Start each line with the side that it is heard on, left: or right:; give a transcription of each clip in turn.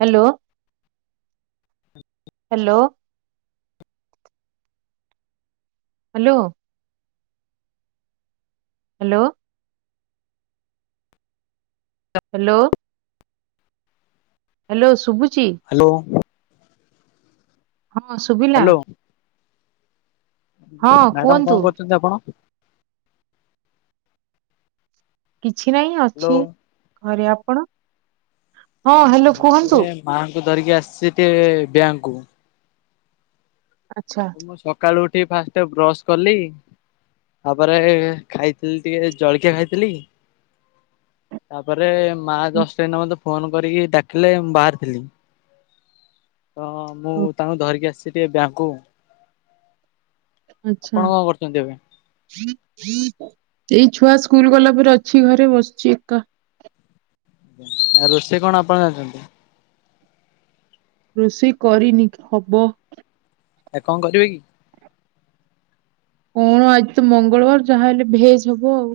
right: Hello. Hello. Hello. Hello. Hello. Hello ଶୁଭୁଚି?
left: Hello.
right: ହଁ ଶୁଭିଲା?
left: ହ୍ୟାଲୋ
right: ହଁ
left: ମ୍ୟାଡାମ
right: କୁହନ୍ତୁ
left: କଣ କରୁଛନ୍ତି ଆପଣ?
right: କିଛି ନାହିଁ ଅଛି
left: ହ୍ୟାଲୋ
right: ଘରେ ଆପଣ? ହଁ ହ୍ୟାଲୋ
left: ମୁଁ
right: କୁହନ୍ତୁ
left: ତରେ ମାଙ୍କୁ ଧରିକି ଆସିଛି ଟିକେ ବ୍ୟାଙ୍କକୁ।
right: ଆଚ୍ଛା।
left: ମୁଁ ସକାଳୁ ଉଠି ଫାଷ୍ଟ ବ୍ରଶ କଲି ତାପରେ ଖାଇଥିଲି ଟିକେ ଜଳଖିଆ ଖାଇଥିଲି ତାପରେ ମା ଜଷ୍ଟ ଏଇନା ମତେ ଫୋନ କରିକି ଡାକିଲେ ମୁ ବାହାରିଥିଲି ତ ମୁଁ
right: ଓ
left: ତାଙ୍କୁ ଧରିକି ଆସିଛି ଟିକେ ବ୍ୟାଙ୍କକୁୁ
right: ଆଛା।
left: କଣ କରୁଛନ୍ତି ଏବେ?
right: ଏଇ ଛୁଆ ସ୍କୁଲ ଗଲା ପରେ ଅଛି ଘରେ ବସିଛି ଏକା।
left: ଆଉ ରୋଷେଇ କଣ ଆପଣ ଜାଣଛନ୍ତି?
right: ରୋଷେଇ କରିନି ହବ।
left: ଏ କଣ କରିବେ କି?
right: କଣ ଆଜି ତ ମଙ୍ଗଳବାର ଯାହା ହେଲେ ଭେଜ ହବ ଆଉ।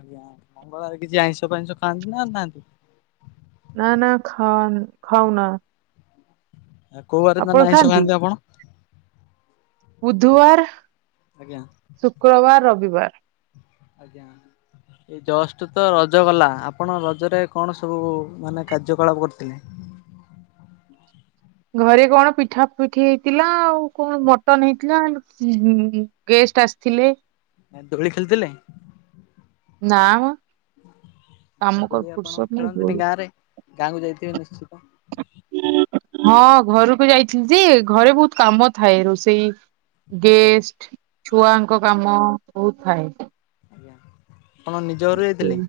left: ଆଜ୍ଞା ମଙ୍ଗଳବାର କିଛି ଆଇଁଷ ଫାଇଁଷ ଖାଆନ୍ତି ନା ନାହାନ୍ତି?
right: ନା ନା ଖା ଖାାଉନା।
left: ଆ କୋଉ ବାର ଦିନ ଆଇଁସ
right: ଖାଆନ୍ତି
left: ଖାନ୍ତି ଆପଣ?
right: ବୁଧବାର
left: ଆଜ୍ଞା
right: ଶୁକ୍ରବାର ରବିବାର।
left: ଆଜ୍ଞା। ଏ ଜଷ୍ଟ ତ ରଜ ଗଲା ଆପଣ ରଜରେ କଣ ସବୁ ମାନେ କାର୍ଯ୍ୟକଳାପ କରିଥିଲେ?
right: ଘରେ କଣ ପିଠା ପିଠି ହେଇଥିଲା ଆଉ କଣ ମଟନ ହେଇଥିଲା ଉଁ ହୁଁ ଗେଷ୍ଟ ଆସିଥିଲେ।
left: ଦୋଳି ଖେଳିଥିଲେ?
right: ନା ମ କାମ
left: ଦୋଳି
right: କର
left: ଆପଣ
right: ଫୁୁରସତ ନାଇ
left: ଖେଳନ୍ତିନି
right: ଦୋଳି।
left: ଗାଁ ରେ? ଗାଁକୁ ଯାଇଥିବେ ନିଶ୍ଚିତ?
right: ହଁ ଘରକୁ ଯାଇଥିଲି ଯେ ଘରେ ବହୁତ କାମ ଥାଏ ରୋଷେଇ
left: ଆଜ୍ଞା
right: ଗେଷ୍ଟ ଛୁଆଙ୍କ କାମ ବହୁତ ଥାଏ।
left: ଆଜ୍ଞା ତମ ନିଜ ଘର ଯାଇଥିଲେ?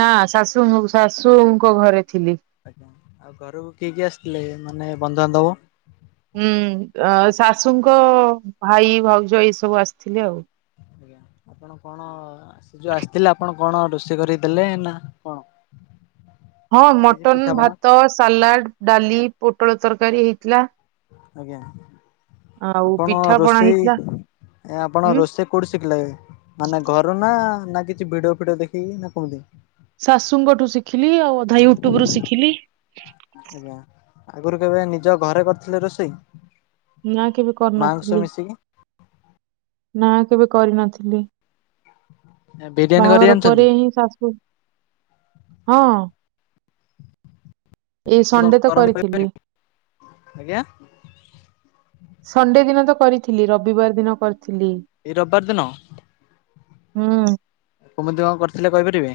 right: ନା ଶାଶୁ ଶାଶୁଙ୍କ ଘରେ ଥିଲି।
left: ଆଜ୍ଞା ଆଉ ଘରକୁ କିଏ କିଏ ଆସିଥିଲେ ମାନେ ବନ୍ଧୁ ବାନ୍ଧବ?
right: ହୁଁ ଶାଶୁଙ୍କ ଭାଇ ଭଉଜ ଏଇ ସବୁ ଆସିଥିଲେି ଆଉ।
left: ଆଜ୍ଞା ଆପଣ କଣ ସେ ଯେଉ ଆସିଥିଲେ ଆପଣ କଣ ରୋଷେଇ କରିଦେଲେ ନା କଣ?
right: ହଁ
left: ଆଉ କିଛି
right: ମଟନ
left: ପିଠାପଣା
right: ଭାତ ସାଲାଡ ଡାଲି ପୋଟଳ ତରକାରୀ ହେଇଥିଲା।
left: ଆଜ୍ଞା
right: ଆଉ
left: ଆପଣ
right: ପିଠା ପଣା
left: ରୋଷେଇ
right: ହେଇଥିଲା
left: ଆପଣ
right: ହୁଁ
left: ରୋଷେଇ କଉଠି ଶିଖିଲା ମାନେ ଘରୁ ନା ନା କିଛି ଭିଡିଓ ଫିଡିଓ ଦେଖିକି ନା କେମିତି?
right: ଶାଶୁଙ୍କଠୁ ଶିଖିଲି ଆଉ ଅଧାଇ ୟୁଟ୍ୟୁବ ରୁ ଶିଖିଲି।
left: ଆଗରୁ କେବେ ନିଜ ଘରେ କରିଥିଲେ ରୋଷେଇ?
right: ନା କେବେ
left: ମାଙ୍କ ସହ
right: କରୁନଥିଲି।
left: ମିଶିକି
right: ନା କେବେ କରିନଥିଲି।
left: ବିରିୟାନୀ କରି
right: ବାହାଘର
left: ଜାଣିଛନ୍ତି?
right: ପରେ ହିଁ ଶାଶୁ ହଁ। ଏଇ
left: କଣ
right: ସଣ୍ଡେ ତ
left: କରନ୍ତି
right: କରିଥିଲି।
left: କହିପାରିବେ ଆଜ୍ଞା
right: ସଣ୍ଡେ ଦିନ ତ କରିଥିଲି ରବିବାର ଦିନ କରିଥିଲି।
left: ଏଇ ରବିବାର ଦିନ?
right: ହଁ।
left: କୁମତି କଣ କରିଥିଲେ କହିପାରିବେ?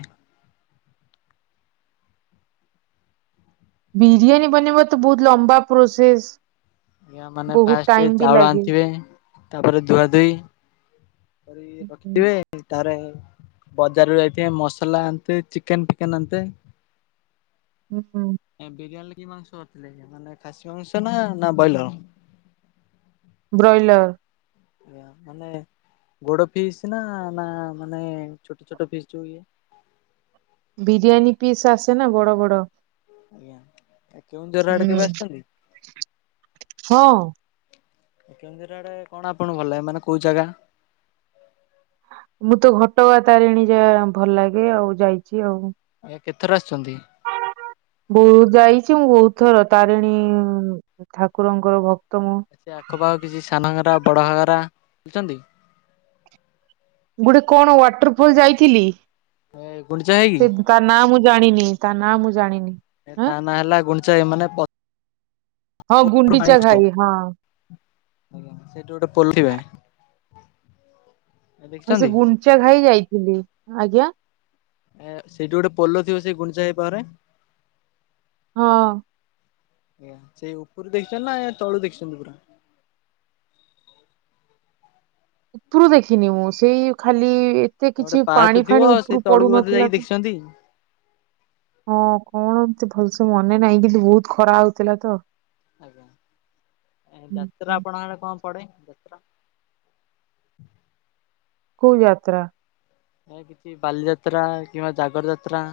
right: ବିିରିୟାନୀ ବନେଇବା ତ ବହୁତ ଲମ୍ବାା ପ୍ରୋସେସ।
left: ଆଜ୍ଞା ମାନେ
right: ବହୁତ
left: ଫାଷ୍ଟେ
right: ଟାଇମ ବି
left: ଚାଉଳ
right: ଲାଗେ
left: ଆଣିଥିବେ ତାପରେ ଧୁଆ ଧୁଇ କରି ରଖିଥିବେ। ତାରେ, ବଜାରରୁ ଯାଇଥିବେ ମସଲା ଆନ୍ତେ ଚିକେନ ଫିକେନ ଆନ୍ତେ।
right: ହୁଁ ହୁଁ। [inaudible]
left: ବିରିୟାନୀରେ କି ମାଂସ କରିଥିଲେ ମାନେ ଖାସି ମାଂସ ନା ନା ବଏଲର।
right: ବ୍ରଏଲର।
left: ଆଜ୍ଞା ମାନେ ଗୋଡ ଫିସ୍ ନା ନା ମାନେ ଛୋଟ ଛୋଟ ପିସ୍ ଯୋଉ ଇଏ।
right: ବିରିୟାନୀ ପିସ୍ ଆସେ ନା ବଡ଼ ବଡ଼।
left: କେଉଁଝର ଆଡ଼େ
right: ହୁଁ
left: କେବେ ଆସିଛନ୍ତି?
right: ହଁ
left: କେଉଁଝର ଆଡ଼େ କଣ ଆପଣଙ୍କୁ ଭଲ ଲାଗେ ମାନେ କୋଉ ଜାଗା?
right: ମୁଁ ତ ଘଟଗାଁ ତାରିଣୀ ଯା ଭଲ ଲାଗେ ଆଉ ଯାଇଛି ଆଉ।
left: ଆଜ୍ଞା କେତେଥର ଆସିଛନ୍ତି?
right: ବହୁତ ଯାଇଛି ମୁଁ ବହୁତ ଥର ତାରିଣୀ ଠାକୁରଙ୍କର ଭକ୍ତ ମୁଁ।
left: ସେ ଆଖପାଖ କିଛି ସାନ ଘାଗରା ବଡଘାଗରା ବୁଲିଛନ୍ତି?
right: ଗୋଟେ କଣ ୱାଟର ଫଲ ଯାଇଥିଲି।
left: ଏ ଗୁଣ୍ଡିଚା ଘାଗି!
right: ସେ ତା ନାଁ ମୁଁ ଜାଣିନି, ତା ନାଁ ମୁଁ ଜାଣିନି।
left: ଏ
right: ଆଁ
left: ତା ନାଁ ହେଲା ଗୁଣ୍ଡିଚା ଘାଗି ମାନେ ପ
right: ହଁ ଗୁଣ୍ଡିଚା ଘାଈ ହଁ।
left: ସେଇଠୁ ଗୋଟେ ପୋଲ ଥିବେ।
right: ହଁ ସେ
left: ଦେଖିଛନ୍ତି
right: ଗୁଣ୍ଡିଚାଘାଇ ଯାଇଥିଲି। ଆଜ୍ଞା।
left: ଏ -ସେଇଠି ଗୋଟେ ପୋଲ ଥିବ ସେଇ ଗୁଣ୍ଡିଚାଘାଇ ପାଖରେ।
right: ହଁ।
left: ଆଜ୍ଞା, ସେଇ ଉପରୁ ଦେଖିଛନ୍ତି ନା ୟା ତଳୁ ଦେଖିଛନ୍ତି ପୁରା।
right: ଉପରୁ ଦେଖିନି ମୁଁ ସେଇ ଖାଲି ଏତେ
left: ଗୋଟେ
right: କିଛି
left: ପାହାଚ
right: ପାଣି
left: ଥିବ
right: ଫାଣି
left: ସେଇ
right: ଉପରୁ
left: ତଳକୁ ବୋଧେ ଯାଇକି
right: ପଡୁନଥିଲା ତ।
left: ଦେଖିଛନ୍ତି
right: ହଁ କଣ ଏମିତି ଭଲସେ ମନେ ନାହିଁ କିନ୍ତୁ ବହୁତ ଖରା ହଉଥିଲା ତ।
left: ଆଜ୍ଞା, ଏ
right: ହୁଁ
left: ଯାତ୍ରା
right: ହୁଁ
left: ଆପଣଙ୍କେ କଣ ପଡେ ଯାତ୍ରା?
right: କୋଉ ଯାତ୍ରା?
left: ଯେମିତି ବାଲିଯାତ୍ରା କିମ୍ବା ଜାଗର ଯାତ୍ରା।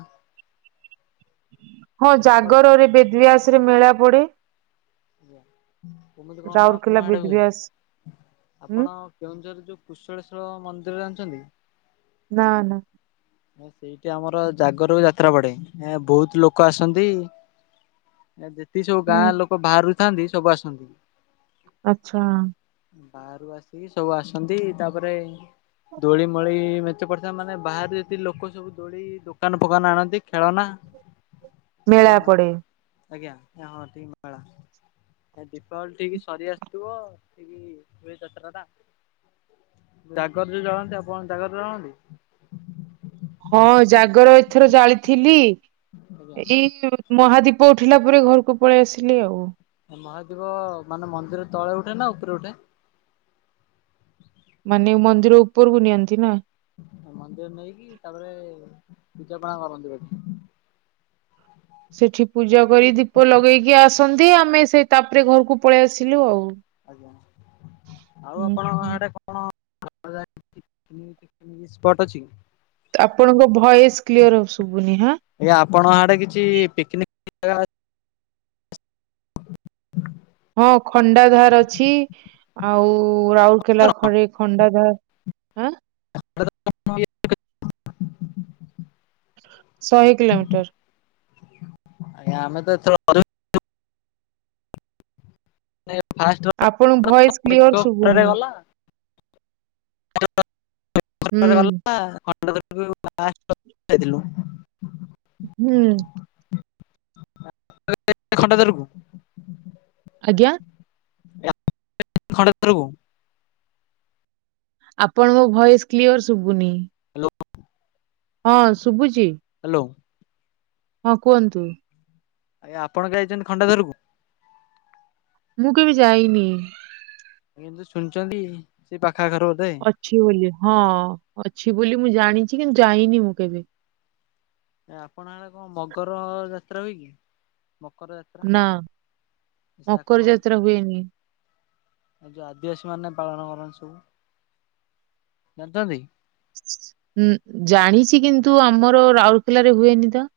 right: ହଁ
left: ଏମିତି ପଡେ?
right: ଜାଗରରେ ବେଦବ୍ୟାସ ରେ ମେଳା ପଡ଼େ।
left: ଆଜ୍ଞା କେମିତି କଣ
right: ରାଉରକେଲା
left: ଆପଣ ଆଡ଼େ ହୁଏ
right: ବେଦବ୍ୟାସ ହୁଁ
left: ଆପଣ। [inaudible] କେଉଁଝର ଯୋଉ କୁଶଳେଶ୍ୱର୍ ମନ୍ଦିର ଜାଣିଛନ୍ତି?
right: ନା ନା।
left: ସେଇଠି ଆମର ଜାଗରକୁ ଯାତ୍ରା ପଡ଼େ ବହୁତ ଲୋକ ଆସନ୍ତି। ଯେତିକି ସବୁ
right: ହୁଁ
left: ଗାଁ ଲୋକ ବାହାରୁଥାନ୍ତି ସବୁ ଆସନ୍ତି।
right: ଆଚ୍ଛା।
left: ବାହାରୁ। ଆସିକି ସବୁ ଆସନ୍ତି ତାପରେ ଦୋଳି ମୋଳି ମେଞ୍ଚେ ପଡ଼ିଥାଏ ମାନେ ବାହାରେ। ଏତି ଲୋକ ସବୁ ଦୋଳି ଦୋକାନ ଫୋକାନ ଆଣନ୍ତି ଖେଳନା ସବୁ
right: ମେଳା
left: ଆଣନ୍ତି।
right: ପଡେ।
left: ଆଜ୍ଞା ହଁ ଠିକ୍ ମେଳା। ଦୀପାବଳି ବିଟି ସରି ଆସିଥିବ ଠିକ ହୁଏ ଯାତ୍ରା ଟା। ଜାଗର ଯୋଉ ଜଳନ୍ତି ଆପଣ ଜାଗର ଜାଳନ୍ତି?
right: ହଁ ଜାଗର ଏଥର ଜାଳିଥିଲି
left: ଆଜ୍ଞା
right: ଏଇ ମହାଦୀପ ଉଠିଲା ପରେ ଘରକୁ ପଳେଇ ଆସିଲି ଆଉ।
left: ମହାଦୀପ ମାନେ ମନ୍ଦିର ତଳେ ଉଠେ ନା ଉପରେ ଉଠେ?
right: ମାନେ ମନ୍ଦିର ଉପରକୁ ନିଅନ୍ତି ନା।
left: ମନ୍ଦିର ନେଇକି ତାପରେ ପୂଜାପଣା କରନ୍ତି ବୋଧେ।
right: ସେଠି ପୂଜା କରି ଦୀପ ଲଗେଇକି ଆସନ୍ତି ଆମେ ସେଇ ତାପରେ ଘରକୁ ପଳେଇ ଆସିଲୁ ଆଉ।
left: ଆଜ୍ଞା ଆଉ
right: ହୁଁ
left: ଆପଣ
right: ହୁଁ।
left: ଏଟା ଅଛି [unintelligible]
right: ତ ଆପଣଙ୍କ ଭଏସ କ୍ଲିୟର ଶଭୁନି ହଁ।
left: ଆପଣ ଆଡ଼େ କିଛି ପିକନିକ ଜାଗା ଅଛି? ହ [unintelligible]
right: ହଁ ଖଣ୍ଡାଧାର ଅଛି ଆଉ ରାଉରକେଲା
left: ତ?
right: ଖରେ ଖଣ୍ଡାଧାର ଆଁ
left: [unintelligible]
right: ଶହେ କିଲୋମିଟର।
left: ଆଜ୍ଞା ଆମେ ତ ଏଥର [unintelligible] ଫା [unintelligible]
right: ଆପଣ ଭଏସ କ୍ଲିଅର ଶୁଭୁନି।
left: ଗଲା
right: ହୁଁ
left: [unintelligible] [unintelligible]
right: ହୁଁ।
left: ଖଟା ତରକୁ [unintelligible]
right: ଆଜ୍ଞା।
left: ଖଣ୍ଡରକୁ [unintelligible]
right: ଆପଣଙ୍କ ଭଏସ କ୍ଲିଅର ଶୁଭୁନି।
left: ହ୍ୟାଲୋ
right: ହଁ ଶୁଭୁଛି?
left: ହ୍ୟାଲୋ।
right: ହଁ କୁହନ୍ତୁ।
left: ଆଜ୍ଞା ଆପଣ ଯାଇଛନ୍ତି ଖଣ୍ଡାଧରକୁ?
right: ମୁଁ କେବେ ଯାଇନି।
left: କିନ୍ତୁ ଶୁଣିଛନ୍ତି ସେଇ ପାଖା କାର ବୋଧେ।
right: ଅଛି ବୋଲି ହଁ ଅଛି ବୋଲି ମୁଁ ଜାଣିଛି କିନ୍ତୁ ଯାଇନି ମୁଁ କେବେ।
left: ଆପଣ ଆଡ଼େ କଣ ମଗର ଯାତ୍ରା ହୁଏ କି ମକର ଯାତ୍ରା?
right: ନା
left: ସେ ଆଖ
right: ମକର
left: ପାଖରେ
right: ଯାତ୍ରା ହୁଏନି।
left: ଆଉ ଯଉ ଆଦିବାସୀ ମାନେ ପାଳନ କରନ୍ତି ସବୁ ଜାଣିନ୍ତି?
right: ଜାଣିଛି କିନ୍ତୁ ଆମର ରାଉରକେଲାରେ ହୁଏନି ତ।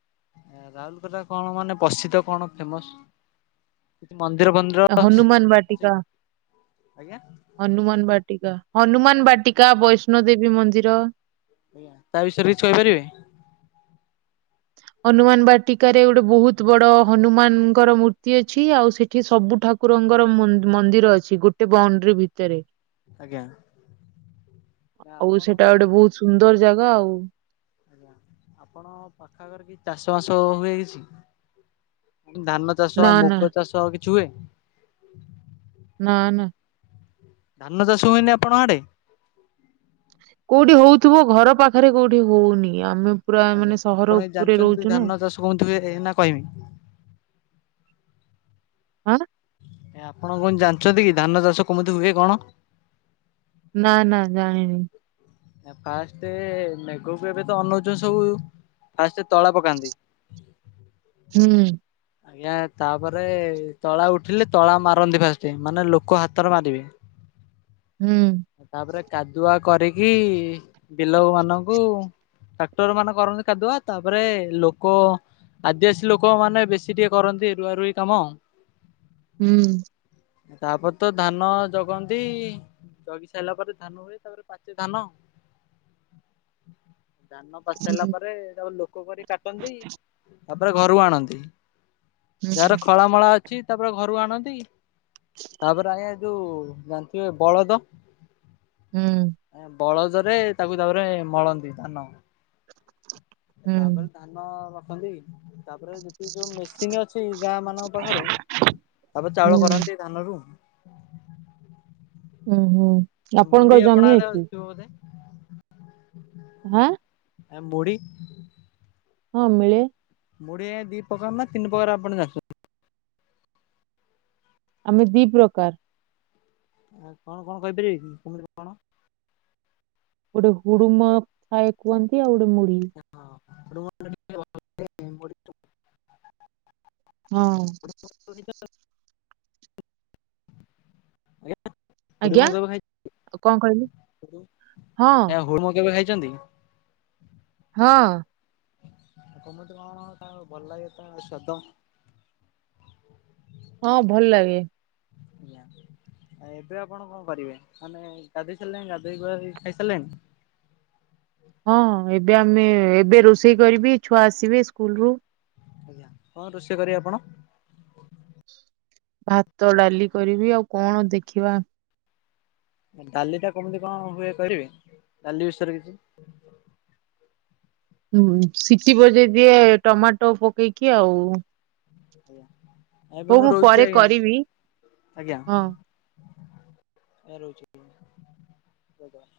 left: ରାଉଲକେଲା କଣ ମାନେ ପ୍ରସିଦ୍ଧ କଣ ଫେମସ୍? ମନ୍ଦିର ଫନ୍ଦିର
right: ହନୁମାନ
left: ଅଛି?
right: ହନୁମାନ୍ ବାଟିକା ହନୁମାନ୍
left: ଆଜ୍ଞା
right: ବାଟିକା ବୈଷ୍ଣୋ ଦେେବୀ ମନ୍ଦିର।
left: ଆଜ୍ଞା ତା ବିଷୟରେ କିଛି କହିପାରିବେ?
right: ହନୁମାନ୍ ବାଟିକାରେ ଗୋଟେ ବହୁତୂ ବଡ ହନୁମାନଙ୍କର ମୂର୍ତ୍ତି ଅଛି। ଆଉ ସେଠି ସବୁଠାକୁ ଠାକୁରଙ୍କର ମୁ ମନ୍ଦିର ଅଛି ଗୋଟେ ବ୍ରାଉଣ୍ଡ୍ରି ଭିତରେ।
left: ଆଜ୍ଞା। ନା
right: ଆଉ
left: ଆପଣ
right: ସେଟା ଗୋଟେ
left: କଣ
right: ବହୁତ ସୁନ୍ଦର ଜାଗା ଆଉ।
left: ଆଜ୍ଞା ଆପଣ କଟକ କି ଚାଷ ବାସ ହୁଏ କିଛି ଧାନ ଚାଷ
right: ନା ନା
left: ମୁଗ ଚାଷ ଆଉ କିଛି ହୁଏ?
right: ନା ନା।
left: ଧାନ ଚାଷ ହୁଏନି ଆପଣ ଆଡେ?
right: କୋଉଠି ହଉଥିବ ଘର ପାଖରେ କୋଉଠି ହଉନି। ଆମେ ପୁରା ମାନେ ସହର ଉପରେ ରହୁଚୁ ନା।
left: କୁହନ୍ତୁ ଏଇନା କହିମି।
right: କଣ?
left: ନାଇଁ ଆପଣ କଣ ଜାଣିଚନ୍ତି କି ଧାନ ଚାଷ କେମିତି ହୁଏ କଣ?
right: ନା ନା ଜାଣିନି।
left: ଫାଷ୍ଟ ମେଘ କୁ ଏବେ ତ ଅନଉଚନି ସବୁ ଫାଷ୍ଟେ ତଳ ପକାନ୍ତି।
right: ହୁଁ।
left: ଆଜ୍ଞା ତାପରେ ତଳା ଉଠିଲେ ତଳା ମାରନ୍ତି ଫାଷ୍ଟ୍ ମାନେ ଲୋକ ହାତରେ ମାରିବେ।
right: ହୁଁ।
left: ତାପରେ କାଦୁଆ କରିକି ବିଲ ମାନଙ୍କୁ ଟ୍ରାକ୍ଟର୍ ମାନେ କରନ୍ତି କାଦୁଆ। ତାପରେ ଲୋକ ଆଦିବାସୀ ଲୋକ ମାନେ ବେଶୀ ଟିକେ କରନ୍ତି ରୁଆ ରୋଇ କାମ।
right: ହୁଁ।
left: ତାପରେ ତ ଧାନ ଜଗନ୍ତି। ଜଗି ସାରିଲା ପରେ ଧାନ ହୁଏ ତାପରେ ପାଚେ ଧାନ। ଧାନ ପାଚିସାରିଲା ପରେ ତାପରେ ଲୋକ କରି କାଟନ୍ତି ତାପରେ ଘରୁ ଆଣନ୍ତି।
right: ହୁଁ
left: ଘରେ ଖଳା ମଳା ଅଛି ତାପରେ ଘରୁକୁ ଆଣନ୍ତି ତାପରେ ଆଜ୍ଞା ଯୋଉ ଜାଣିଥିବେ ବଳଦ।
right: ହୁଁ।
left: ବଳଦରେ ତାକୁ ତାପରେ ମଳନ୍ତି ଧାନ।
right: ହୁଁ ହୁଁ
left: ତାପରେ ଧାନ ରଖନ୍ତି। ତାପରେ ଯେତିକି ଯୋଉ ମେସିନ୍ ଅଛି ଗାଁ ମାନଙ୍କ ପାଖରେ ତାପରେ
right: ହୁଁ
left: ଚାଉଳ କରନ୍ତି ଧାନରୁୁ।
right: ହୁଁ ହୁଁ।
left: ଆ
right: ଆପଣଙ୍କର
left: ମୁଢି ଆପଣ
right: ଜମି
left: ଆଡେ
right: ଅଛି
left: ଥିବ ବୋଧେ?
right: ହାଁ?
left: ଆଏ ମୁଢ଼ୀ
right: ହଁ ମିଳେ।
left: ମୁଢି ଆଜ୍ଞା ଦି ପକାର ନା ତିନି ପକାର ଆପଣ ଜାଣିଚନ୍ତି?
right: ଆମେ ଦି ପ୍ରକାର।
left: ଆଉ କଣ କଣ କହିପାରିବେ କି କେମିତି କଣ?
right: ଗୋଟେ ହୁଡ଼ୁମ ଥାଏ କୁହନ୍ତି ଆଉ ଗୋଟେ ମୁଢି।
left: [unintelligible]
right: ହଁ।
left: [unintelligible]
right: ଆଜ୍ଞା କଣ କହିଲେ ହଁ
left: [unintelligible] କେବେ ଖାଇଛନ୍ତି?
right: ହଁ।
left: ଆଉ କମିତି କଣ ତା ଭଲ ଲାଗେ ତା ସ୍ୱାଦ?
right: ହଁ ଭଲ ଲାଗେ।
left: ଆଜ୍ଞ।। ଏ ବେ ଆପଣ କଣ କରିବେ ମାନେ ଗାଧୋଇ ସାରିଲେଣି ଗାଧୋଇଗୁଧାକି ଖାଇ ସାରିଲେଣି?
right: ହଁ ଏବେ ଆମେ ଏବେ ରୋଷେଇ କରିବି ଛୁଆ ଆସିବେ ସ୍କୁଲ ରୁ।
left: ଆଜ୍ଞା କଣ ରୋଷେଇ କରିବେ ଆପଣ?
right: ଭାତ ଡାଲି କରିବି ଆଉ କଣ ଦେଖିବା।
left: ଡାଲି ଟା କେମିତି କଣ ହୁଏ କହିବେ ଡାଲି ବିଷୟରେ କିଛି?
right: ହୁଁ ସିଟିି ବଜେଇ ଦିଏ ଟମାଟୋ ପକେଇକି ଆଉ।
left: ଏବେ
right: ହଉ
left: ମୁଁ ରହୁଛି
right: ପରେ
left: ଆଜ୍ଞା
right: କରିବି
left: ଆଜ୍ଞା।
right: ହଁ।
left: ଆଜ୍ଞା ରହୁଛି।